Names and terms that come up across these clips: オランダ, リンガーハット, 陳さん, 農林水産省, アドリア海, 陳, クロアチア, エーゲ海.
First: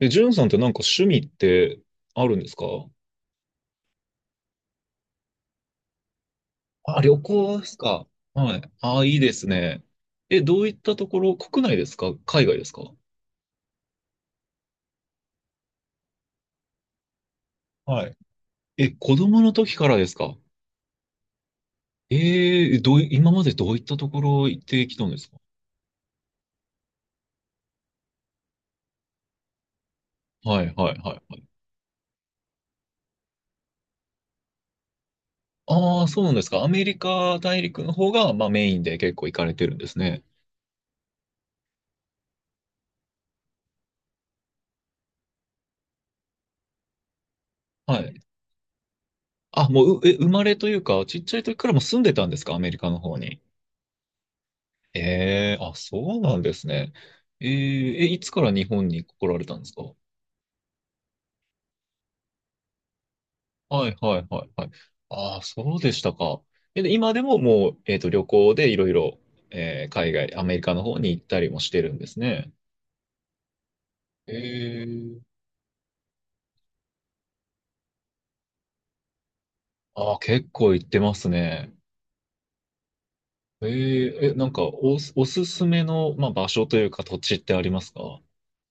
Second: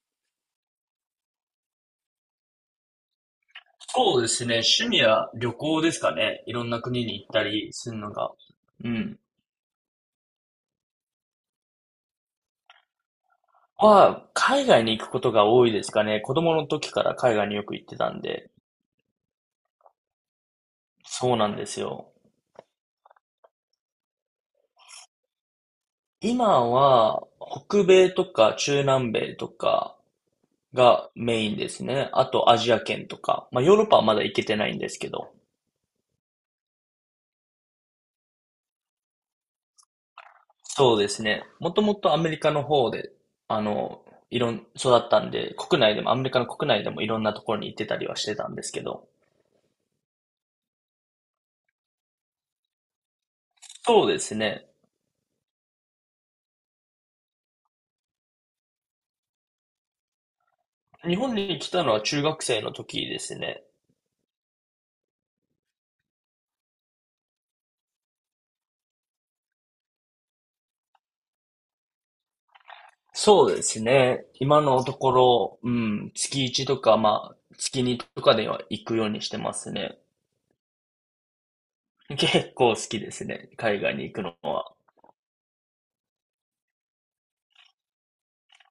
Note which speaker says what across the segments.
Speaker 1: ジュンさんってなんか趣味ってあるんですか？
Speaker 2: そうですね。趣味は旅行ですかね。いろんな
Speaker 1: あ、
Speaker 2: 国
Speaker 1: 旅
Speaker 2: に行った
Speaker 1: 行で
Speaker 2: り
Speaker 1: す
Speaker 2: する
Speaker 1: か。
Speaker 2: のが。
Speaker 1: はい。
Speaker 2: う
Speaker 1: ああ、い
Speaker 2: ん。
Speaker 1: いですね。どういったところ、国内ですか海外ですか？
Speaker 2: 海外に行くことが多いですかね。子供の時から海外によく行って
Speaker 1: は
Speaker 2: た
Speaker 1: い。
Speaker 2: んで。
Speaker 1: 子供の時からですか？
Speaker 2: そうなんですよ。
Speaker 1: えー、どうい、今までどういったところ行ってきたんですか？
Speaker 2: 今は、北米とか中南米とか
Speaker 1: はい、はい、
Speaker 2: が
Speaker 1: はい、はい。
Speaker 2: メインですね。あとアジア圏とか。まあヨーロッパはまだ行けてないんですけど。
Speaker 1: ああ、そうなんですか。アメリカ大陸の方が、まあ、メインで結構行かれてるんですね。
Speaker 2: そうですね。もともとアメリカの方で、あの、いろん、育ったんで、国内でも、アメリカの国内でもいろんなところに行ってた
Speaker 1: は
Speaker 2: りは
Speaker 1: い。
Speaker 2: してたんですけど。
Speaker 1: あ、もう、生まれというか、ちっちゃい時からもう住んでたんですかアメリカの方に？
Speaker 2: そうですね。
Speaker 1: ええ、そうなんですね。えーえ、いつから日本に来られたんですか？
Speaker 2: 日本に来たのは中学生の時ですね。
Speaker 1: はいはいはいはい。ああ、そうでしたか。で今でももう、旅行でいろいろ、海外、アメリカの方に行ったりもしてるんですね。
Speaker 2: そうですね。今のとこ
Speaker 1: ええ
Speaker 2: ろ、月1とか、まあ、月にとかでは行くようにしてますね。
Speaker 1: ああ、結構行ってますね。
Speaker 2: 結構好きですね。
Speaker 1: え
Speaker 2: 海外に行
Speaker 1: え
Speaker 2: く
Speaker 1: え、
Speaker 2: の
Speaker 1: なんか
Speaker 2: は。
Speaker 1: おすすめの、まあ、場所というか土地ってありますか？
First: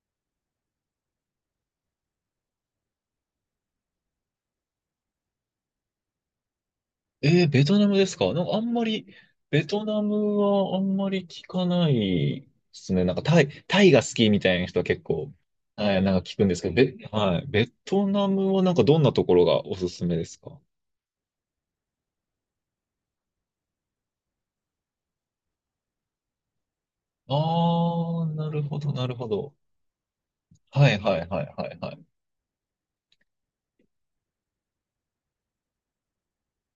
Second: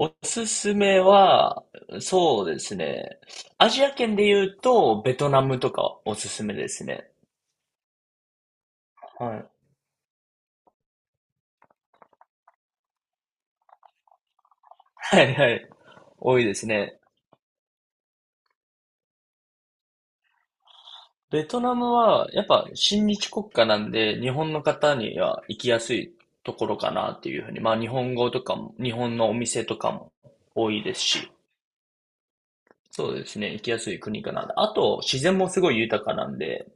Speaker 2: おすすめは、そうですね。アジア圏で言うと、ベトナムとかおすすめですね。
Speaker 1: ベトナムですか？なんかあんまり、
Speaker 2: はい。
Speaker 1: ベトナムはあんまり聞かないですね。なんかタイが好きみたいな人は結
Speaker 2: は
Speaker 1: 構、
Speaker 2: いはい。
Speaker 1: はい、なんか聞
Speaker 2: 多
Speaker 1: く
Speaker 2: い
Speaker 1: んで
Speaker 2: で
Speaker 1: す
Speaker 2: す
Speaker 1: けど、
Speaker 2: ね。
Speaker 1: はい、ベトナムはなんかどんなところがおすすめですか？
Speaker 2: ベトナムは、やっぱ親日国家なんで、日本の方には行きやすいところかなっていうふうに。まあ、日本
Speaker 1: あ
Speaker 2: 語
Speaker 1: ー、
Speaker 2: と
Speaker 1: な
Speaker 2: か
Speaker 1: る
Speaker 2: も、
Speaker 1: ほど、
Speaker 2: 日
Speaker 1: なる
Speaker 2: 本
Speaker 1: ほ
Speaker 2: のお
Speaker 1: ど。
Speaker 2: 店とかも多い
Speaker 1: は
Speaker 2: で
Speaker 1: い、
Speaker 2: す
Speaker 1: はい、
Speaker 2: し。
Speaker 1: はい、はい、はい。
Speaker 2: そうですね、行きやすい国かな。あと、自然もすごい豊かなんで。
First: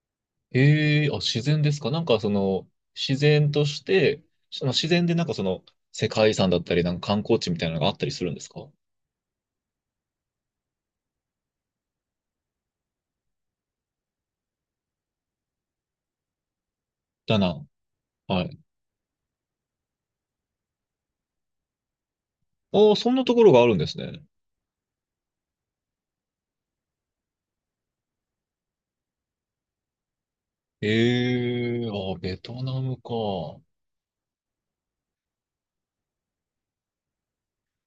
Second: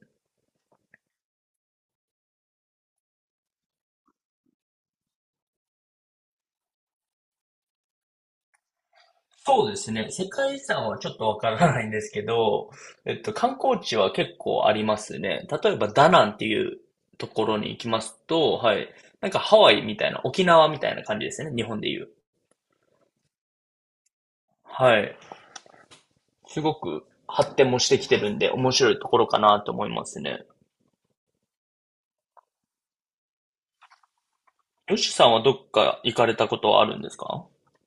Speaker 1: 自然ですか？なんかその、自然として、その自然でなんかその、世界遺産だったり、なんか観光地みたいなのがあったりするんですか？
Speaker 2: そうですね、世界遺産はちょっとわからないんですけど、観光地は結構ありますね。例えば、ダナンっていうと
Speaker 1: だ
Speaker 2: ころ
Speaker 1: な。
Speaker 2: に行きます
Speaker 1: は
Speaker 2: と、
Speaker 1: い。
Speaker 2: はい。なんかハワイみたいな、沖縄みたいな感じですね、日本で言う。
Speaker 1: あー、そんなところがあるんですね。
Speaker 2: はい。すごく発展もしてきてるんで、面白いところかなと思いますね。
Speaker 1: ええ、ベトナムか。
Speaker 2: ヨシさんはどっか行かれたことはあるんですか？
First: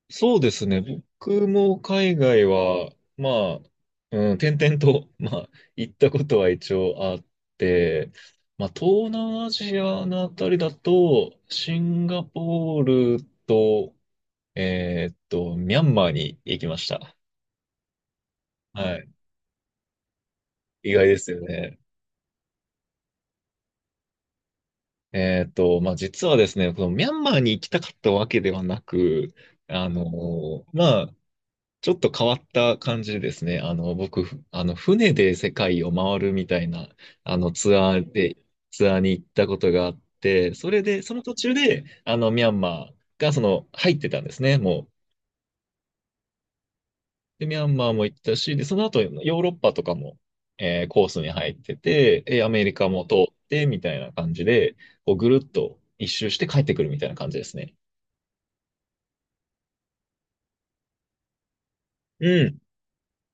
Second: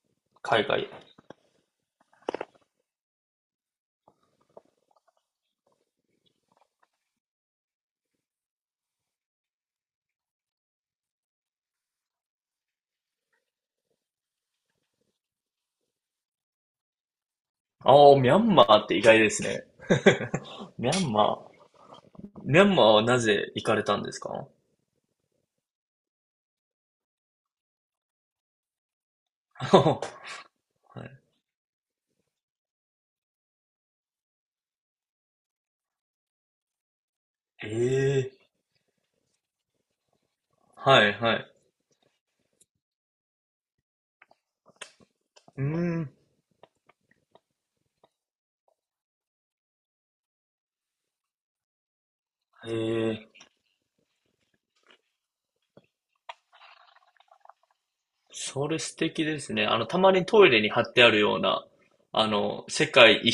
Speaker 1: そうで
Speaker 2: 海
Speaker 1: すね。
Speaker 2: 外。
Speaker 1: 僕も海外は、まあ、うん、転々と、まあ、行ったことは一応あって、まあ、東南アジアのあたりだと、シンガポールと、ミャンマーに行きました。
Speaker 2: ああ、ミャンマーって
Speaker 1: は
Speaker 2: 意
Speaker 1: い。
Speaker 2: 外ですね。ミ
Speaker 1: 意外
Speaker 2: ャン
Speaker 1: です
Speaker 2: マ
Speaker 1: よ
Speaker 2: ー。
Speaker 1: ね。
Speaker 2: ミャンマーはなぜ行かれたんですか？
Speaker 1: まあ、実はですね、このミャンマーに行きたかったわけではなく、
Speaker 2: は
Speaker 1: ま
Speaker 2: い
Speaker 1: あ、ちょっと変わった感じですね。あの、僕、ふあの、船で世界を回るみたいな、あの、
Speaker 2: ええ
Speaker 1: ツアーに行ったことがあって、それで、
Speaker 2: はい
Speaker 1: その途
Speaker 2: はい。
Speaker 1: 中で、あの、ミャンマーが、その、入ってたんですね、もう。
Speaker 2: うーん。
Speaker 1: で、ミャンマーも行ったし、で、その後、ヨーロッパとかも、コースに入ってて、アメリカも通っ
Speaker 2: ええ
Speaker 1: て、みたいな感じで、こう、ぐるっと一周して帰ってくるみたいな感じですね。
Speaker 2: それ素敵ですね。たまにトイレに貼ってあるような、
Speaker 1: うん。
Speaker 2: 世界一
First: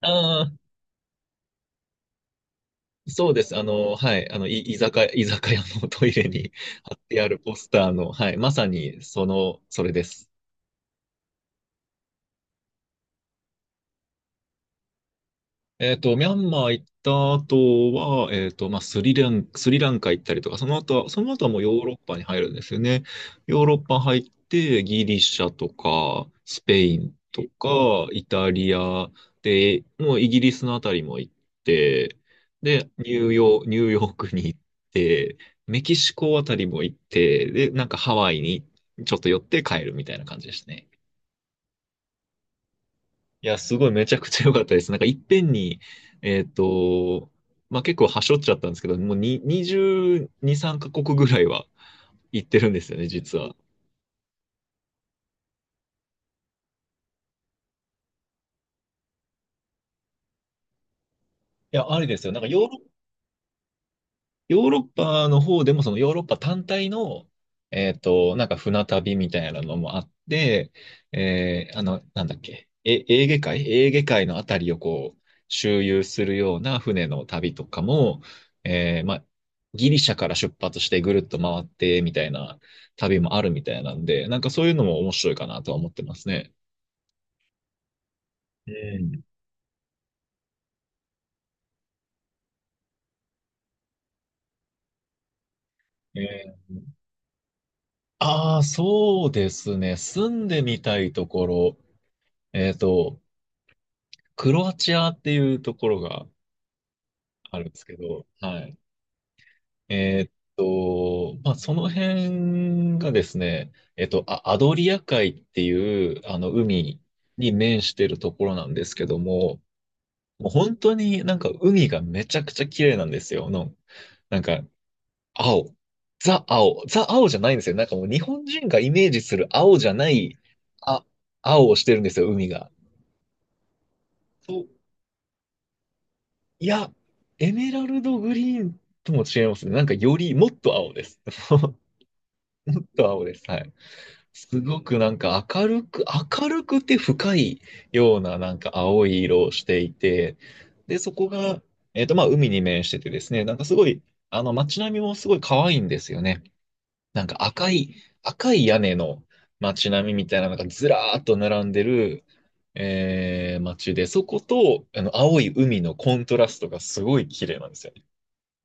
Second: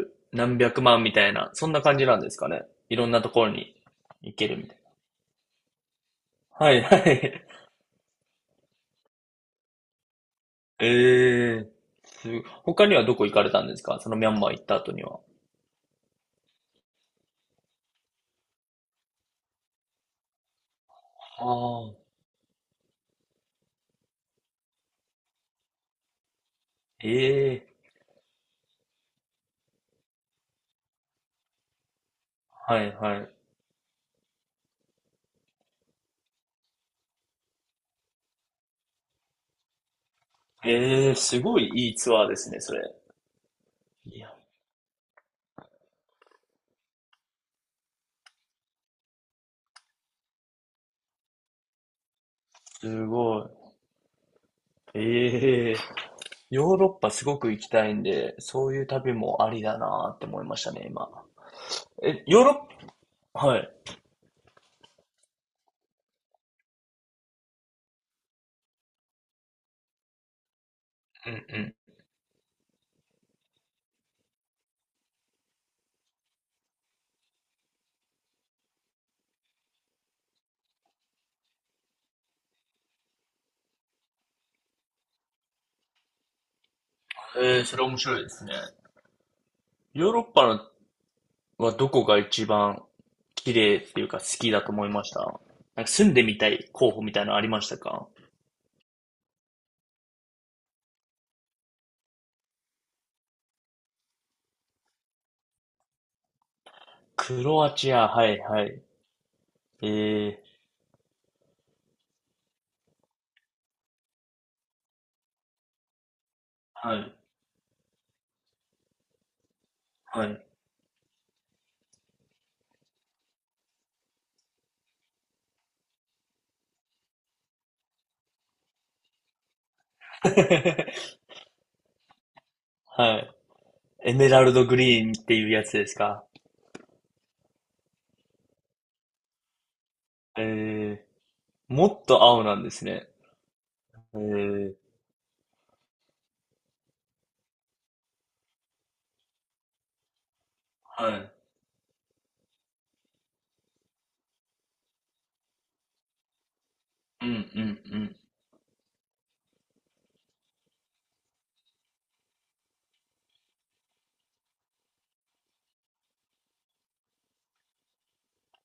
Speaker 1: あ
Speaker 2: 何
Speaker 1: あ、
Speaker 2: 百万みたいな、そんな感じなんですかね。いろんなと
Speaker 1: そうで
Speaker 2: ころ
Speaker 1: す。あ
Speaker 2: に
Speaker 1: の、はい。
Speaker 2: 行
Speaker 1: あの、
Speaker 2: ける
Speaker 1: い、
Speaker 2: みた
Speaker 1: 居
Speaker 2: いな。
Speaker 1: 酒屋、居酒屋のトイレに
Speaker 2: はい
Speaker 1: 貼
Speaker 2: は
Speaker 1: ってある
Speaker 2: い。
Speaker 1: ポスターの、はい。まさに、その、それです。
Speaker 2: ええ、すごい他にはどこ行かれたんですか？そのミャンマー行った後には。
Speaker 1: ミャンマー行った後は、まあ、スリランカ行ったりとか、その後は、その後
Speaker 2: あ
Speaker 1: はもうヨーロッ
Speaker 2: あ、
Speaker 1: パに入るんですよね。ヨーロッパ入って、ギリシャとか、スペインと
Speaker 2: ええ、
Speaker 1: か、イタリアで、もうイギリスのあたりも行って、
Speaker 2: は
Speaker 1: で、
Speaker 2: いはい。
Speaker 1: ニューヨークに行って、メキシコあたりも行って、で、なんかハワイにちょっと寄って帰るみたいな感じですね。
Speaker 2: ええ、すごいいいツアーですね、それ。
Speaker 1: いや、すごいめちゃ
Speaker 2: い
Speaker 1: く
Speaker 2: や、
Speaker 1: ちゃ良かったです。なんかいっぺんに、えっと、まあ結構はしょっちゃったんですけど、もうに22、3カ国ぐらいは行ってるんですよね、
Speaker 2: す
Speaker 1: 実
Speaker 2: ご
Speaker 1: は。
Speaker 2: い。ええ、ヨーロッパすごく行きたいんで、そういう旅もありだなーって思いましたね、今。
Speaker 1: いや、ありで
Speaker 2: え、
Speaker 1: すよ。な
Speaker 2: ヨ
Speaker 1: ん
Speaker 2: ー
Speaker 1: かヨ
Speaker 2: ロ
Speaker 1: ーロッ
Speaker 2: ッパ、はい。
Speaker 1: ヨーロッパの方でも、そのヨーロッパ単体の、なんか船旅みたいなのもあって、
Speaker 2: うんうん。
Speaker 1: あの、なんだっけ、エーゲ海のあたりをこう、周遊するような船の旅とかも、まあ、ギリシャから出発してぐるっと回ってみたいな旅もあるみたいなんで、なんかそういうのも面白いかなとは思ってますね。
Speaker 2: ええ、それ面白いですね。
Speaker 1: うん
Speaker 2: ヨーロッパのはどこが一番綺麗っていうか好きだと思いました？なんか住んでみた
Speaker 1: え
Speaker 2: い
Speaker 1: ー、
Speaker 2: 候補みたいなのありましたか？
Speaker 1: ああ、そうですね。住んでみたいところ。えっと、クロアチアっていうところが
Speaker 2: ク
Speaker 1: あ
Speaker 2: ロ
Speaker 1: るん
Speaker 2: ア
Speaker 1: です
Speaker 2: チ
Speaker 1: け
Speaker 2: ア、は
Speaker 1: ど、
Speaker 2: い
Speaker 1: は
Speaker 2: は
Speaker 1: い。
Speaker 2: い。
Speaker 1: え
Speaker 2: え
Speaker 1: ーっ
Speaker 2: え、
Speaker 1: まあ、その辺がですね、アドリア海っていう、あの、
Speaker 2: は
Speaker 1: 海
Speaker 2: い、
Speaker 1: に面してるところなんですけども、
Speaker 2: はい。
Speaker 1: もう本当になんか海がめちゃくちゃ綺麗なんですよ。の、なんか、青。ザ青。ザ青じゃないんですよ。なんかもう日本人がイメージする青じゃない、あ、青をしてるんですよ、海が。
Speaker 2: はい。エメラル
Speaker 1: そ
Speaker 2: ド
Speaker 1: う
Speaker 2: グリーンっていうやつですか。
Speaker 1: いや、エメラルドグリーンとも違いますね。なんかより、もっと青
Speaker 2: え
Speaker 1: で
Speaker 2: え、
Speaker 1: す。
Speaker 2: もっと青なんで
Speaker 1: も
Speaker 2: す
Speaker 1: っと
Speaker 2: ね。
Speaker 1: 青です。はい。
Speaker 2: え
Speaker 1: す
Speaker 2: え、
Speaker 1: ごくなんか明るくて深いようななんか青い色をしていて、で、
Speaker 2: は
Speaker 1: そこ
Speaker 2: い。
Speaker 1: が、まあ、海に面しててですね、なんかすごい、あの、街並みもすごい可愛いんですよね。な
Speaker 2: う
Speaker 1: ん
Speaker 2: んう
Speaker 1: か
Speaker 2: ん
Speaker 1: 赤い、
Speaker 2: うん。
Speaker 1: 赤い屋根の街並みみたいなのがずらーっと並んでる、街で、そこと、あの、青い海のコントラストがすごい綺麗なんですよ。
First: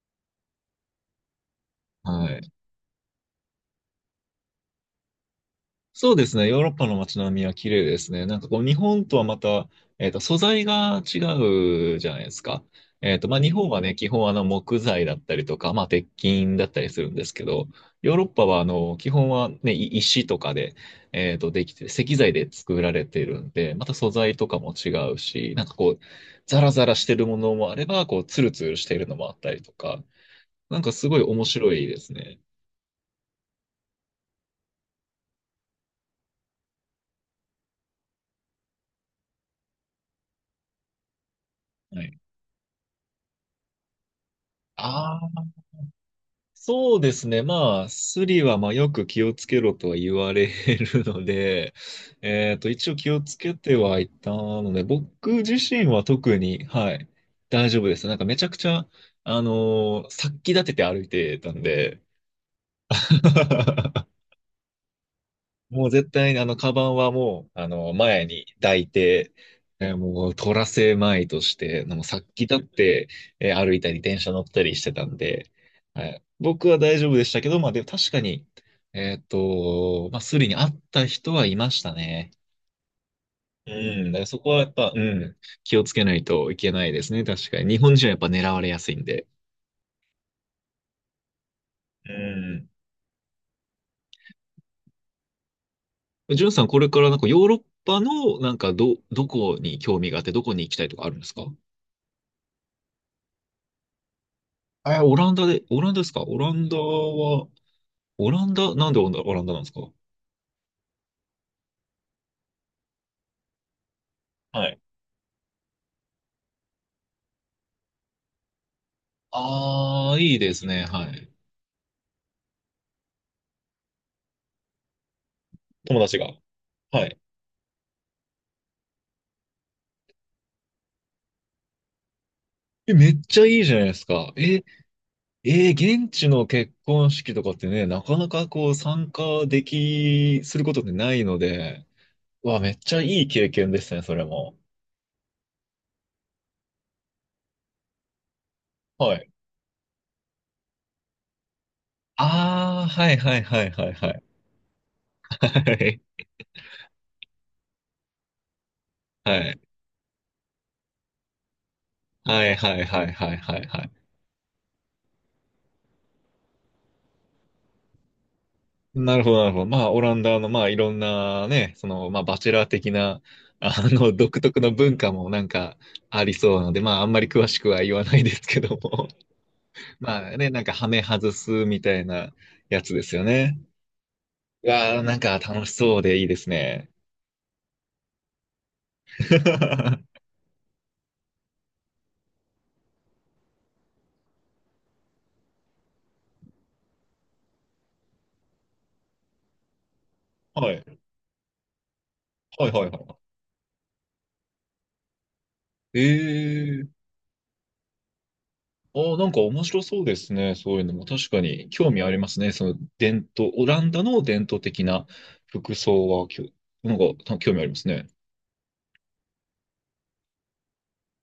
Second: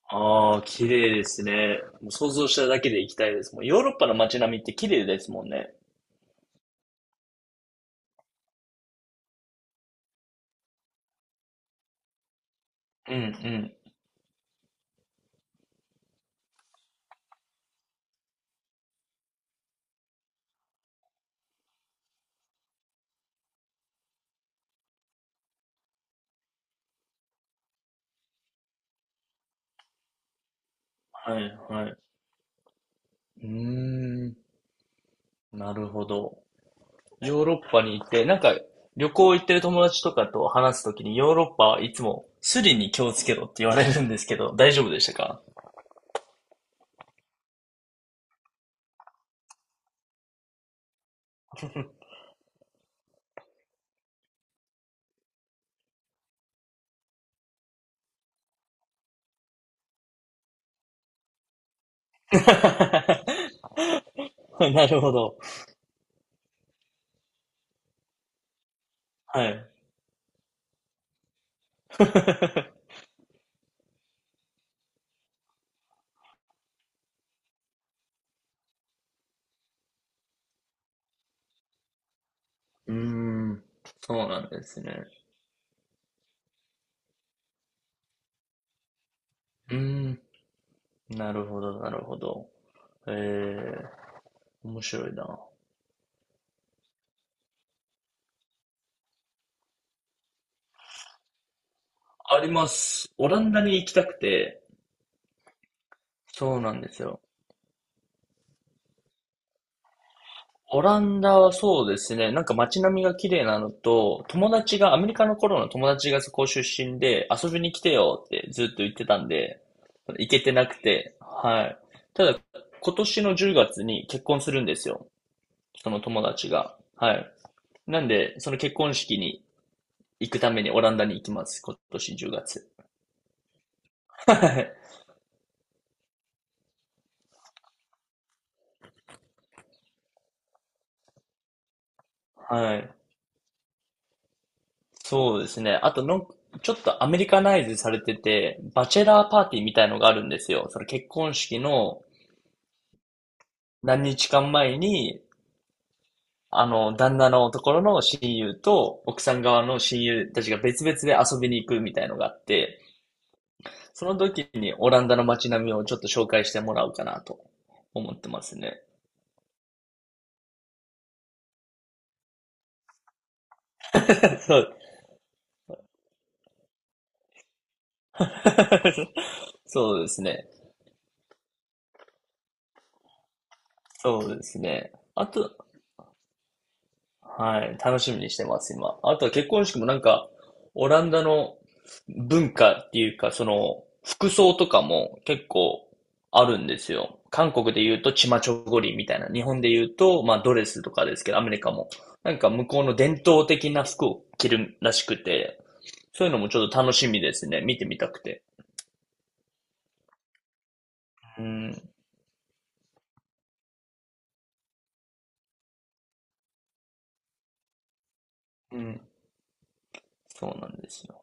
Speaker 2: ああ、綺麗ですね。もう
Speaker 1: は
Speaker 2: 想像
Speaker 1: い。
Speaker 2: しただけで行きたいです。もうヨーロッパの街並みって綺麗ですもんね。
Speaker 1: そうですね。ヨーロッパの街並みは綺麗ですね。なんかこう、日本とはまた、素材が違うじゃないですか。
Speaker 2: うんう
Speaker 1: まあ、日本
Speaker 2: ん。
Speaker 1: はね、基本あの、木材だったりとか、まあ、鉄筋だったりするんですけど、ヨーロッパはあの、基本はね、い石とかで、できて、石材で作られているんで、また素材とかも違うし、なんかこう、ザラザラしてるものもあれば、こう、ツルツルしているのもあったりとか、なんかすごい
Speaker 2: は
Speaker 1: 面
Speaker 2: い
Speaker 1: 白い
Speaker 2: はい。
Speaker 1: で
Speaker 2: う
Speaker 1: すね。
Speaker 2: ーん。なるほど。ヨーロッパに行って、なんか旅行行ってる友達とかと話すときにヨーロッパはい
Speaker 1: は
Speaker 2: つ
Speaker 1: い。
Speaker 2: もスリに気をつけろって言われるんですけど、大丈夫でした
Speaker 1: あ
Speaker 2: か？
Speaker 1: あ。そうですね。まあ、スリはまあよく気をつけろとは言われるので、一応気をつけてはいたので、僕自身は特に、はい、大丈夫です。なんかめちゃくちゃ、殺気立てて歩いてたんで、
Speaker 2: なるほど。
Speaker 1: もう絶対にあの、カバンはもう、あの、前に抱いて、
Speaker 2: はい。
Speaker 1: もう、取らせまいとして、もうさっ き立って、歩いたり、電車乗ったりしてたんで、はい、僕は大丈夫でしたけど、まあ、でも確かに、まあ、スリに会った人はいましたね。
Speaker 2: うーん。
Speaker 1: うん、
Speaker 2: そ
Speaker 1: だから
Speaker 2: う
Speaker 1: そ
Speaker 2: なん
Speaker 1: こは
Speaker 2: で
Speaker 1: やっ
Speaker 2: す
Speaker 1: ぱ、う
Speaker 2: ね。
Speaker 1: ん、気をつけないといけないですね、確かに。日本人はやっぱ狙われやすいんで。
Speaker 2: うーん。なるほど、なる
Speaker 1: う
Speaker 2: ほど。
Speaker 1: ん。
Speaker 2: えー、面白いな。
Speaker 1: ジュンさん、これからなんかヨーロッパの、なんかどこに興味があって、どこに行きたいとかあるんですか？
Speaker 2: あります。オランダに行きたくて、
Speaker 1: え、オランダで、オランダですか？オラ
Speaker 2: そう
Speaker 1: ン
Speaker 2: な
Speaker 1: ダ
Speaker 2: んですよ。
Speaker 1: は、オランダ、なんでオランダなんですか？
Speaker 2: オランダはそうですね、なんか街並みが綺麗なのと、友
Speaker 1: は
Speaker 2: 達
Speaker 1: い。
Speaker 2: が、アメリカの頃の友達がそこ出身で、遊びに来てよってずっと言ってたんで、
Speaker 1: ああ、
Speaker 2: 行
Speaker 1: いい
Speaker 2: けて
Speaker 1: です
Speaker 2: なく
Speaker 1: ね。は
Speaker 2: て、
Speaker 1: い。
Speaker 2: はい。ただ、今年の10月に結婚するんですよ。そ
Speaker 1: 友
Speaker 2: の
Speaker 1: 達
Speaker 2: 友
Speaker 1: が。
Speaker 2: 達が。
Speaker 1: は
Speaker 2: は
Speaker 1: い。
Speaker 2: い。なんで、その結婚式に行くためにオランダに行きます。今年10月。
Speaker 1: めっちゃいいじゃないですか。
Speaker 2: は
Speaker 1: え、
Speaker 2: い。
Speaker 1: えー現地の結婚式とかってね、なかなかこう参加でき、することってないので、うわ、めっ
Speaker 2: はい。
Speaker 1: ちゃいい経験ですね、それも。
Speaker 2: そうですね。あとの、ちょっとアメリカナイズされてて、バチェ
Speaker 1: は
Speaker 2: ラ
Speaker 1: い。
Speaker 2: ーパーティーみたいのがあるんですよ。その結婚式の、
Speaker 1: ああ、はいはいはいはい
Speaker 2: 何
Speaker 1: はい。
Speaker 2: 日間前に、
Speaker 1: はい。
Speaker 2: 旦那のところの親友と、奥さん側
Speaker 1: は
Speaker 2: の親友たちが別々で遊びに行くみたいのが
Speaker 1: い
Speaker 2: あっ
Speaker 1: はいは
Speaker 2: て、
Speaker 1: いはいはいはいはい。
Speaker 2: その時にオランダの街並みをちょっと紹介してもらおうかなと思ってますね。
Speaker 1: なるほど、なるほど。まあ、オランダの、まあ、いろんなね、その、まあ、バチェラー的な、あの、独
Speaker 2: そ
Speaker 1: 特の
Speaker 2: う。
Speaker 1: 文化もなんかありそうなので、まあ、あんまり詳しくは言わないですけ ども。
Speaker 2: そ うです
Speaker 1: まあね、
Speaker 2: ね。
Speaker 1: なんか、ハメ外すみたいなやつですよね。
Speaker 2: そうです
Speaker 1: い
Speaker 2: ね。
Speaker 1: やー、なん
Speaker 2: あ
Speaker 1: か
Speaker 2: と、
Speaker 1: 楽しそうでいいですね。
Speaker 2: はい、楽しみにしてます、今。あとは結婚式もなん か、オランダの文化っていうか、服装とかも結構あるんですよ。韓国で言うとチマチョゴリみたいな、日本で言うと、まあドレ
Speaker 1: は
Speaker 2: スと
Speaker 1: い。
Speaker 2: かですけど、アメリカも。なんか向
Speaker 1: はい
Speaker 2: こう
Speaker 1: はい
Speaker 2: の
Speaker 1: は
Speaker 2: 伝統的な服を着るらしくて、
Speaker 1: い。
Speaker 2: そういうのもちょっと
Speaker 1: ええー
Speaker 2: 楽しみですね。見てみたくて。
Speaker 1: あーなんか面白そうですね。そういうのも確か
Speaker 2: う
Speaker 1: に
Speaker 2: ん、
Speaker 1: 興味ありますね。その伝統、オランダの伝統的な服装はなんかた興味ありますね。
Speaker 2: うん、そうなんですよ。